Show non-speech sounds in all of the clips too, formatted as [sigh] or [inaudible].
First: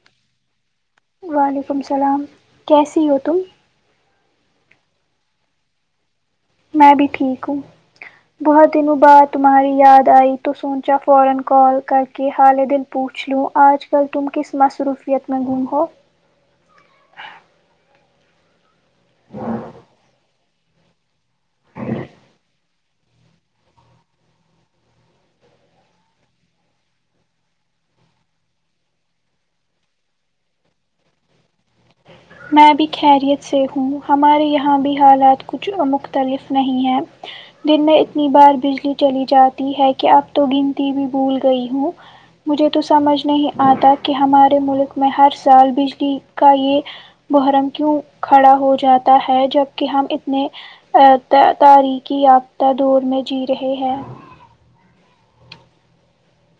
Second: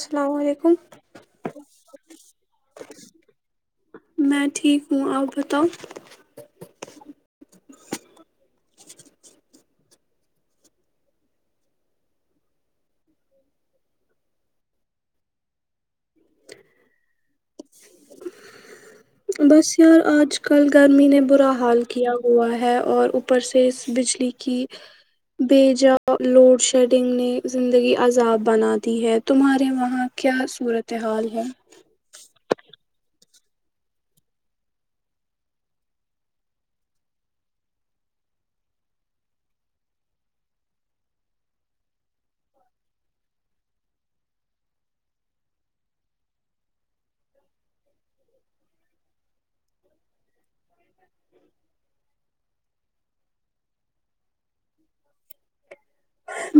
السلام علیکم وعلیکم السلام کیسی ہو تم میں ٹھیک ہوں آپ بتاؤ میں بھی ٹھیک ہوں بہت دنوں بعد تمہاری یاد آئی تو سوچا فورن کال کر کے حالے دن پوچھ لوں آج کل تم کس مصروفیت میں گم ہو بس یار آج کل گرمی نے برا حال کیا ہوا ہے اور اوپر سے اس بجلی کہ بےجاؤ لوڈ شیڈنگ نے زندگی عذاب بنا دی ہے تمہارے وہاں کیا صورت حال ہے میں بھی خیریت سے ہوں ہمارے یہاں بھی حالات کچھ مختلف نہیں ہیں دن میں اتنی بار بجلی چلی جاتی ہے کہ اب تو گنتی بھی بھول گئی ہوں مجھے تو سمجھ نہیں آتا کہ ہمارے ملک میں ہر سال بجلی کا یہ محرم کیوں کھڑا ہو جاتا ہے جبکہ ہم اتنے تاریخی یافتہ دور میں جی رہے ہیں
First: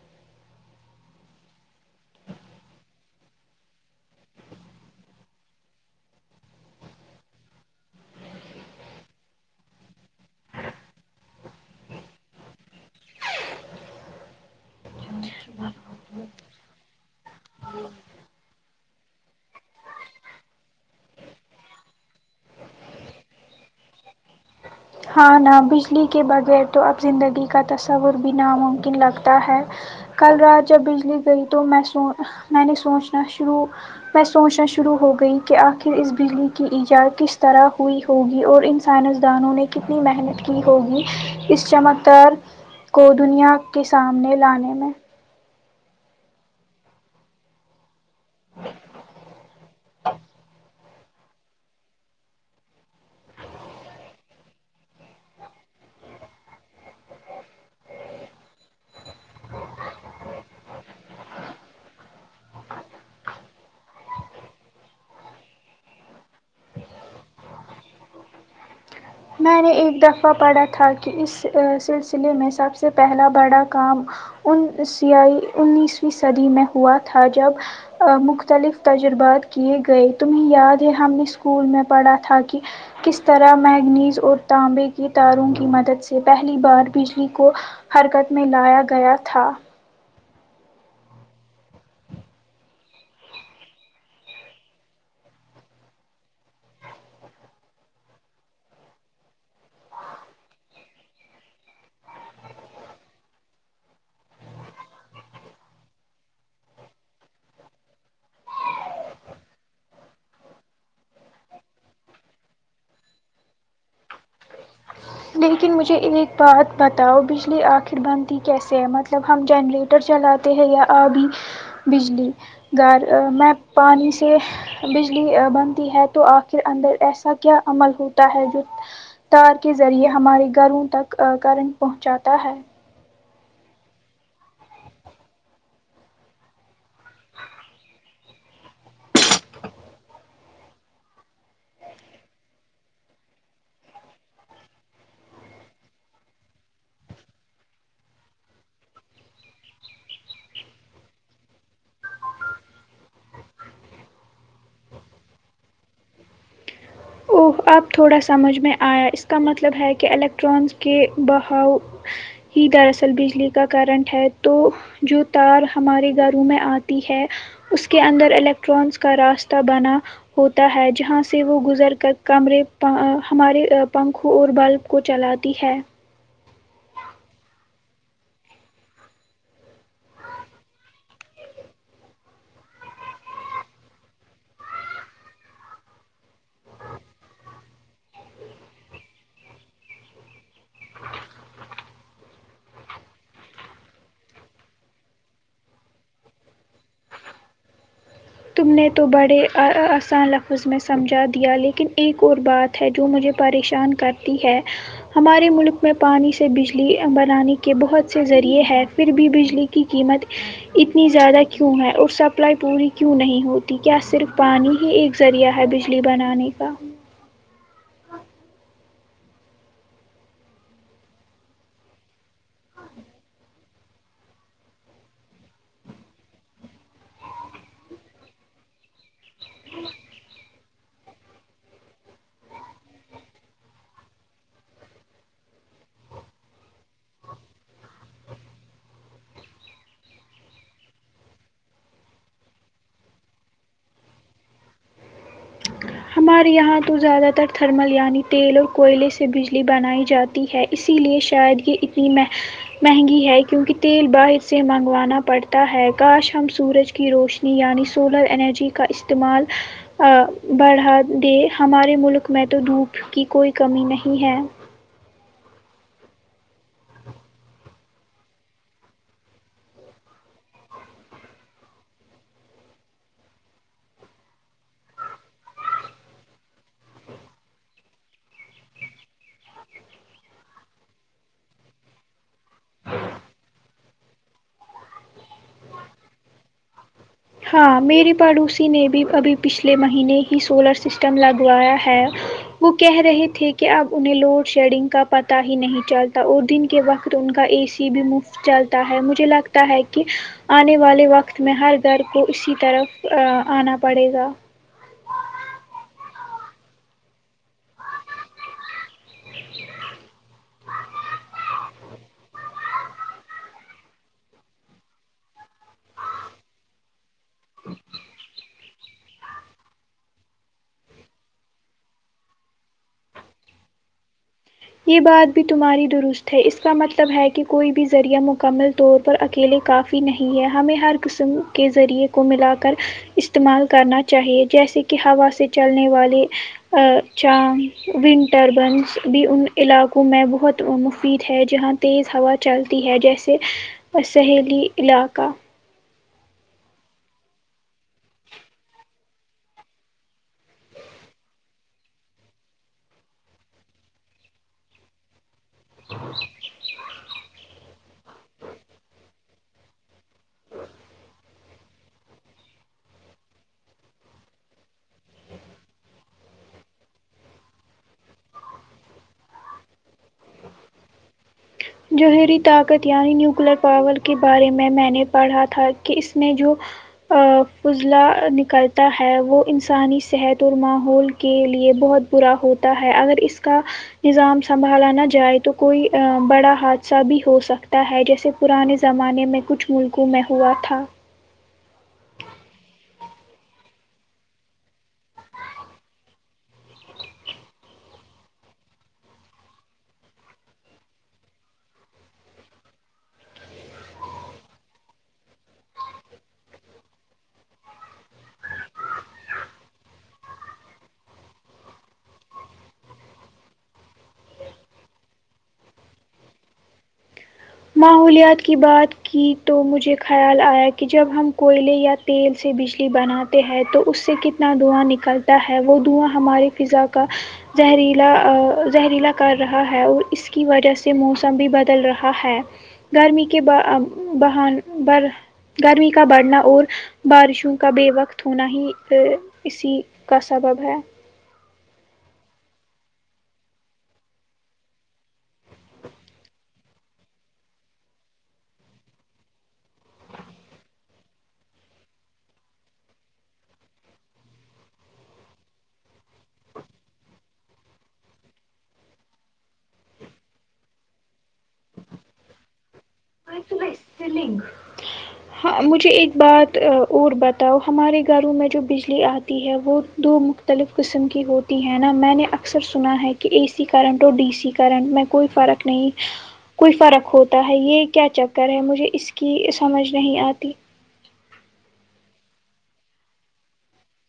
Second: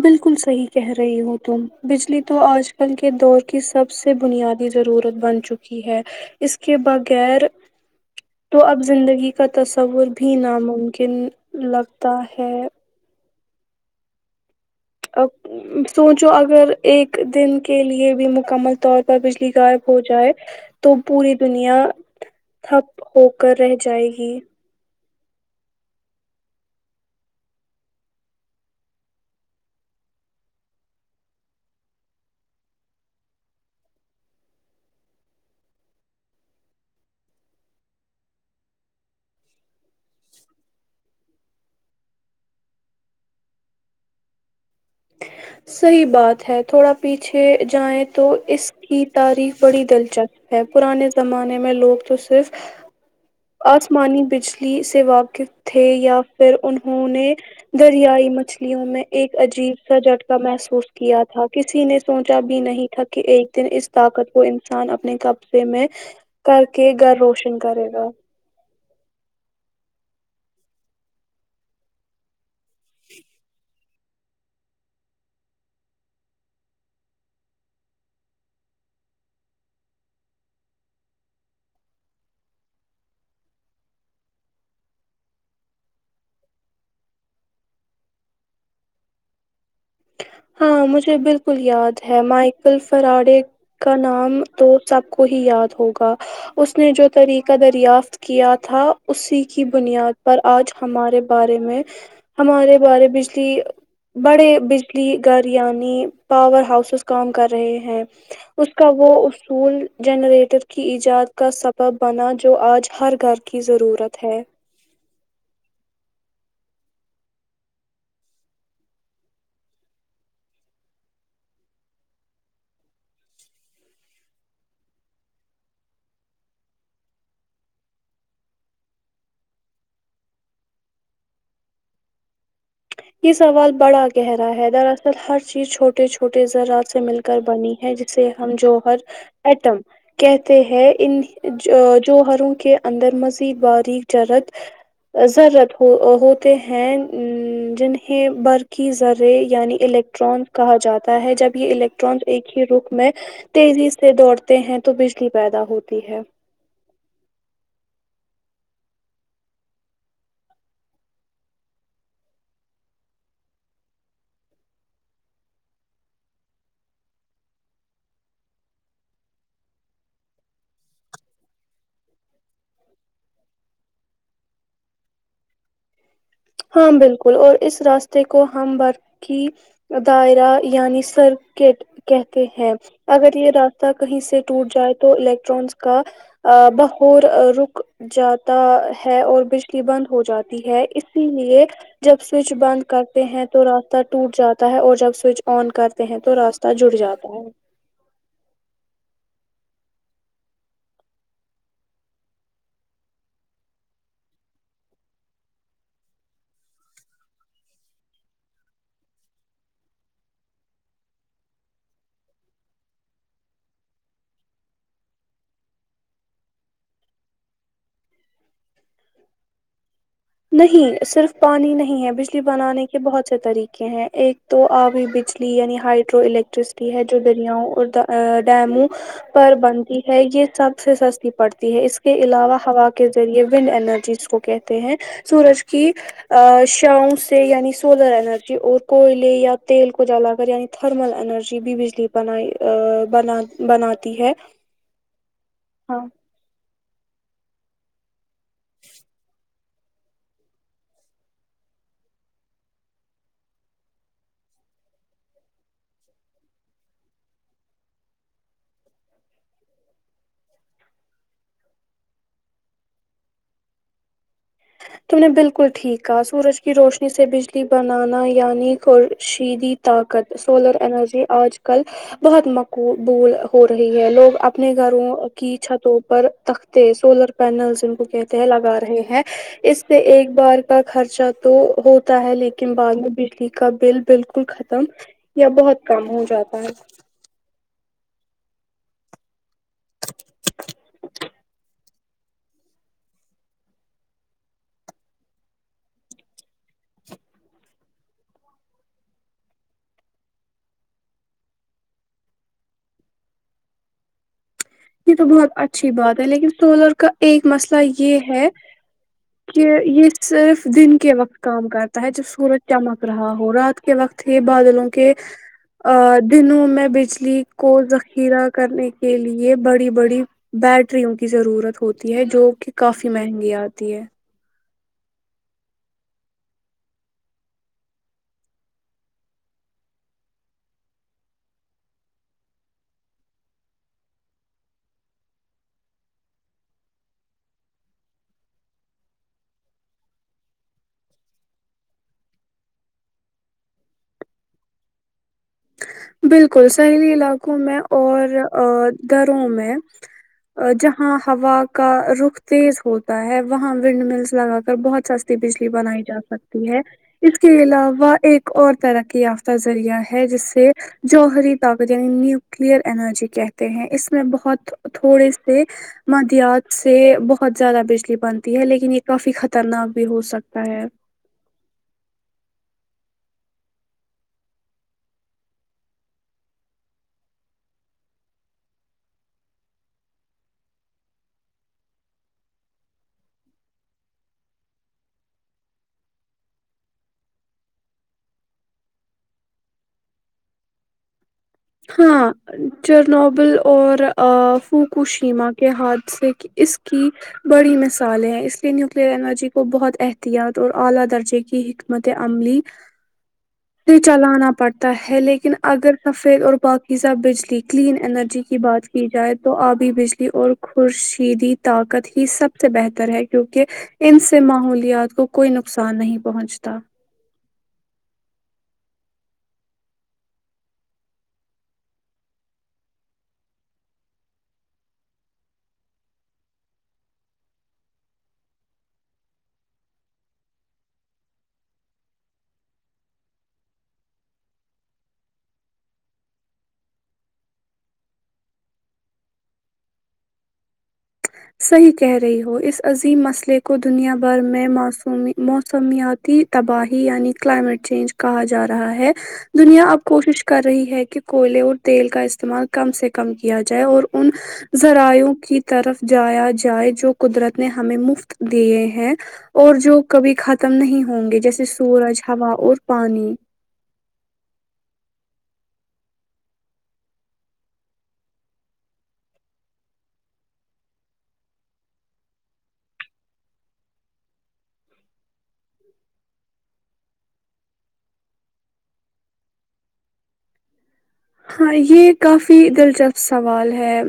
بالکل صحیح کہہ رہی ہو تم بجلی تو آج کل کے دور کی سب سے بنیادی ضرورت بن چکی ہے اس کے بغیر تو اب زندگی کا تصور بھی ناممکن لگتا ہے سوچو اگر ایک دن کے لیے بھی مکمل طور بجلی غائب ہو جائے تو پوری دنیا تھپ ہو کر رہ جائے گی ہاں نہا بجلی کے بغیر تو اب زندگی کا تصور بھی ناممکن لگتا ہے کل رات جب بجلی گئی تو میں سو میں نے سوچنا شروع میں سوچنا شروع ہو گئی کہ آخر اس بجلی کی ایجاد کس طرح ہوئی ہوگی اور ان سائنسدانوں نے کتنی محنت کی ہوگی اس چمکدار کو دنیا کے سامنے لانے میں صحیح بات ہے تھوڑا پیچھے جائیں تو اس کی تاریخ بڑی دلچسپ ہے پرانے زمانے میں لوگ تو صرف آسمانی بجلی سے واقف تھے یا پھر انہوں نے دریائی مچھلیوں میں ایک عجیب سا جٹک محسوس کیا تھا کسی نے سوچا بھی نہیں تھا کہ ایک دن اس طاقت کو انسان اپنے گپ سے میں کر کے گھر روشن کرے گا میں نے ایک دفعہ پڑھا تھا کہ اس سلسلے میں سب سے پہلا بڑا کام ان سیا انیسویں صدی میں ہوا تھا جب مختلف تجربات کیے گئے تمہیں یاد ہے ہم نے اسکول میں پڑھا تھا کہ کس طرح میگنیز اور تانبے کے تاروں کی مدد سے پہلی بار بجلی کو حرکت میں لایا گیا تھا ہاں مجھے بالکل یاد ہے مائیکل فراڈے کا نام تو سب کو ہی یاد ہوگا اس نے جو طریقہ دریافت کیا تھا اسی کی بنیاد پر آج ہمارے بارے میں ہمارے بارے بجلی بڑے بج گھر یعنی پاور ہاؤسز کام کر رہے ہیں اس کا وہ اصول جنریٹر کی ایجاد کا سبب بنا جو آج ہر گھر کی ضرورت ہے لیکن مجھے ایک بات بتاؤ بجلی آخر بندھی کیسے ہے مطلب ہم جنریٹ موٹر چلاتے ہیں یا ابھی بجلی گھر میں پانی سے بجلی بنتی ہے تو آخر اندر ایسا کیا عمل ہوتا ہے جو تار کے ذریعے ہمارے گھروں تک کرنٹ پہنچاتا ہے یہ سوال بڑا گہرا ہے دراصل ہر چیز چھوٹے چھوٹے ذرات سے مل کر بنی ہے جس سے ہم جوہر ایٹم کہتے ہیں ان جوہروں کے اندر مزید باریک جرات ضرورت ہو ہوتے ہیں ا جنہیں بر کی ذرے یعنی الیکٹران کہا جاتا ہے جب یہ الٹ ایک ہی رخ میں تیزی سے دوڑتے ہیں تو بجلی پیدا ہوتی ہے اوہ آپ تھوڑا سمجھ میں آیا اس کا مطلب ہے کہ الیکٹرانز کے بہاؤ ہی دراصل بجلی کا کرنٹ ہے تو جو تار ہمارے گھروں میں آتی ہے اس کے اندر الیکٹرانز کا راستہ بنا ہوتا ہے جہاں سے وہ گزر کمرے ہمارے پنکھوں اور بلب کو چلاتی ہے ہاں بالکل اور اس راستے کو ہم برف کی دائرہ یعنی سرکٹ کہتے ہیں اگر یہ راستہ کہیں سے ٹوٹ جائے تو الیکٹرانز کا بہور رک جاتا ہے اور بجلی بند ہو جاتی ہے اس جی ایک جب سوئچ بند کرتے ہیں تو راستہ ٹوٹ جاتا ہے اور جب سوئچ آن کرتے ہیں تو را جڑ جاتا ہے تم نے تو بڑے آسان لفظ میں سمجھا دیا لیکن ایک اور بات ہے جو مجھے پریشان کرتی ہے ہمارے ملک میں پانی سے بجلی بنانے کے بہت سے ذریعے ہے پھر بھی بجلی کی قیمت اتنی زیادہ کیوں ہے اور سپلائی پوری کی کیوں نہیں ہوتی کیا صرف پانی ہی ایک ذریعہ ہے بجلی بنانے کا نہیں صرف پانی نہیں ہے بجلی بنانے کے بہت سے طریقے ہیں ایک تو آبھی بجلی یعنی ہائڈرو الیکٹریسٹی ہے جو دریاؤں اور ڈیموں پر بنتی ہے یہ سب سے سستی پڑتی ہے اس کے علاوہ ہوا کے ذریعے ونڈ انرجی کو کہتے ہیں سورج کی ا شام سے یعنی سولر اینرجی اور کوئلے یا تیل کو جلا کر یعنی تھرمل انرجی بھی بجلی بنائی بنا بناتی ہے ہاں ہمارے یہاں تو زیادہ تر تھرمل یعنی تیل اور کوئلے سے بجلی بنائی جاتی ہے اسی لیے شاید یہ اتنی مح مہنگی ہے کیونکہ تیل باہر سے منگوانا پڑتا ہے کاش ہم سورج کی روشنی یعنی سولر انرجی کا استعمال بڑھا دے ہمارے ملک میں تو دھوپ کی کوئی کمی نہیں ہے تم نے بالکل ٹھیک کہا سورج کی روشنی سے بجلی بنانا یعنی کو شیدی طاقت سولر انرجی آج کل بہت مقبول ہو رہی ہے لوگ اپنے گھروں کی چھتوں پر تخ سولر پینلز ان کو کہتے ہیں لگا رہے ہیں اس سے ایک بار کا خرچہ تو ہوتا ہے لیکن بعد میں بجلی کا بل بالکل ختم یا بہت کم ہو جاتا ہے ہاں میری پڑوسی نے بھی ابھی پچھلے مہینے ہی سولر سسٹم لاگوایا ہے وہ کہہ رہے تھے کہ اب انہیں لوڈ شیڈنگ کا پتہ ہی نہیں چلتا اور دن کے وقت ان کا اے بھی مفت چلتا ہے مجھے لگتا ہے کہ آنے والے وقت میں ہر سر کو اسی طرف آنا پڑے گا یہ تو بہت اچھی بات ہے لیکن کالر کا ایک مسئلہ یہ ہے کہ یہ صرف دن کے وقت کام کرتا ہے جب سورج چمک رہا ہو رات کے وقت ہی بادلوں کے دنوں میں بج لیگ کو ذخیرہ کرنے کے لیے یہ بڑی بڑی بیٹریوں کی ضرورت ہوتی ہے جو کہ کافی مہنگی آتی ہے یہ بات بھی تمہاری درست ہے اس کا مطلب ہے کہ کوئی بھی ذریعہ مکمل طور پر اکیلے کافی نہیں ہیں ہمیں ہر قسم کے ذریعے کو ملا کر استعمال کرنا چاہیے جیسے کہ ہوا سے چلنے والے چا ونٹر بنس بھی ان علاقوں میں بہت مفید ہے جہاں تیز ہوا چلتی ہے جیسے اور سہیلی علاقہ بالکل سہری علاقوں میں اور دروں میں جہاں ہوا کا رخ تیز ہوتا ہے وہاں ونڈ ملس لگا کر بہت س بجلی بنائی جا سکتی ہے اس کے علاوہ ایک اور ترقی یافتہ ذریع ہے جسے جوہری طاقت یعنی نیوکلیئر انرجی کہتے ہیں اس میں بہت تھوڑے سے مدیات سے بہت زیادہ بجلی بنتی ہے لیکن یہ کافی خطرناک بھی ہو سکتا ہے جوہری طاقت یعنی نیوکلر پاور کے بارے میں میں نے پڑھا تھا کہ اس میں جو فضلہ نکلتا ہے وہ انسانی صحت اور ماحول کے لیے بہت پا ہوتا ہے اگر اس کا نظام سنبھالا نہ جائے تو کوئی بڑا حادثہ بھی ہو سکتا ہے جیسے پرانے زمانے میں کچھ ملکوں میں ہوا تھا ہاں جر نوبل اور فوکو شیما کے ہاتسے اس کی بڑی مثالیں ہیں اس لیے نیوکلئر انرجی کو بہت احتیاط اور اعلی درجے کی حکمت عملی ج بھی چلانا پڑتا ہے لیکن اگر پ اور باقی سا بجلی کلین انرجی کی بات کی جائے تو ابھی بجلی اور خورشیدی طاقت ہی سب سے بہتر ہے کیونکہ ان سے ماحولیات کو کوئی نقصان نہیں پہنچتا ماحولیات کی بات کی تو مجھے خیال آیا کہ جب ہم کوئلے یا تیل سے بجلی بنا ہیں تو اس سے کتنا دھواں نکلتا ہے وہ دھواں ہماری فضا کا زہریلا زہریلا کر رہا ہے اور اس کی وجہ سے موسم بھی بدل رہا ہے گرمی کے بان گرمی کا بڑھنا اور بارشوں کا بے وقت ہونا ہی اسی کا سبب ہے صحیح کہہ رہی ہو اس عظیم مسئلے کو دنیا بھر میں مسمی موسمیاتی تباہی یعنی کلائمیٹ چینج کہا جا رہا ہے دنیا اب کوشش کر رہی ہے کہ کوئلے اور تیل کا استعمال کم سے کم کیا جائے اور ان ذراائوں کی طرف جایا جائے جو قدرت نے ہمیں مفت دیے ہیں اور جو کبھی ختم نہیں ہوں گے جیسے سورج ہوا اور پانی [unintelligible] ناقاب لفہم مجھے ایک بات اور بتاؤ ہمارے گھروں میں جو بجلی آتی ہے وہ دو م مختلف قسم کی ہوتی ہے نا میں نے اکثر سنا ہے کہ اے سی کرنٹ اور ڈی سی کرنٹ میں کوئی فرق نہیں کوئی فرق ہوتا ہے یہ کیا چکر ہے مجھے اس کی سمجھ نہیں آتی ہاں یہ کافی دلچسپ سوال ہے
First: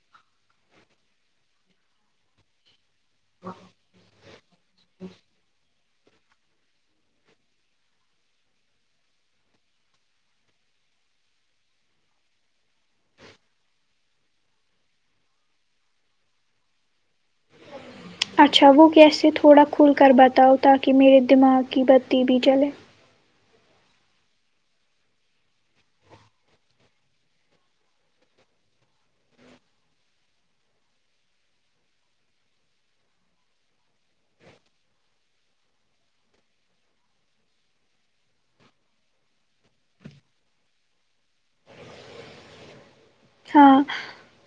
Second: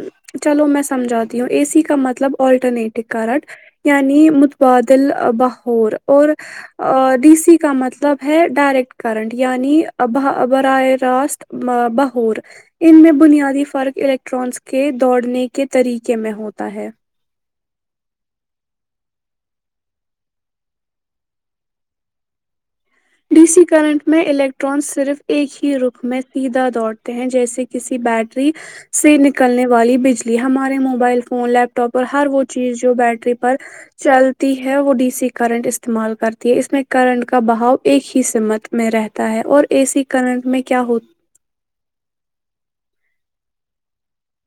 چلو میں سمجھاتی ہوں اے سی کا مطلب آٹرنیٹ کرارٹ یعنی متبادل باہور اور ڈی سی کا مطلب ہے ڈائریکٹ کرنٹ یعنی ب براہ راست بہ اور ان میں بنیادی فرق الیکٹرانس کے دوڑنے کے طریقے میں ہوتا ہے اچھا وہ کیسے تھوڑا کھل کر بتاؤ تاکہ میرے دماغ کی بتی بھی جلے ڈی سی کرنٹ میں الیکٹران صرف ایک ہی رخ میں سیدھا دوڑتے ہیں جیسے کہ کسی بیٹری سے نکلنے والی بجلی ہمارے موبائل فون لیپ ٹاپ اور ہر وہ چیز جو بیٹری پر چلتی ہے وہ ڈی سی کرنٹ استعمال کرتی ہے اس میں کرنٹ کا بہاؤ ایک ہی سمت میں رہتا ہے اور اے سی کرنٹ میں کیا ہوتا ہاں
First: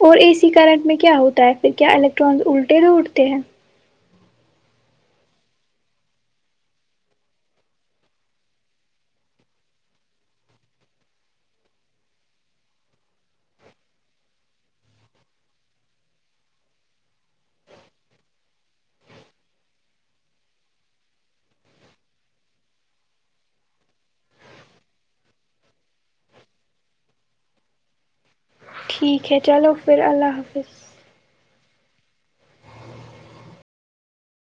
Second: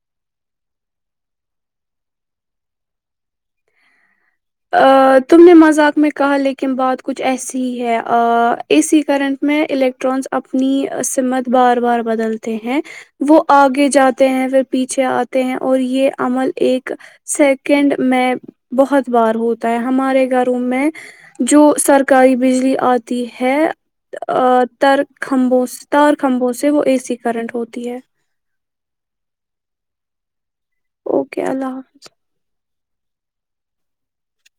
اور اے سی کرنٹ میں کیا ہوتا ہے پھر کیا الیکٹرانس الٹے دوڑ تے ہیں آ تم نے مذاق میں کہا لیکن بات کچھ ایسی ہی ہے آ اے سی کرنٹ میں الیکٹرانس اپنی سمت بار بار بدلتے ہیں وہ آگے جاتے ہیں پھر پیچھے آتے ہیں اور یہ عمل ایک سیکنڈ میں بہت بار ہوتا ہے ہمارے گھروں میں جو سرکاری بجلی آتی ہے اہ تر کمبوں سے تار کھمبوں سے وہ اے سی کرنٹ ہوتی ہے ٹھیک ہے چلو پھر اللہ حافظ اوکے اللہ حافظ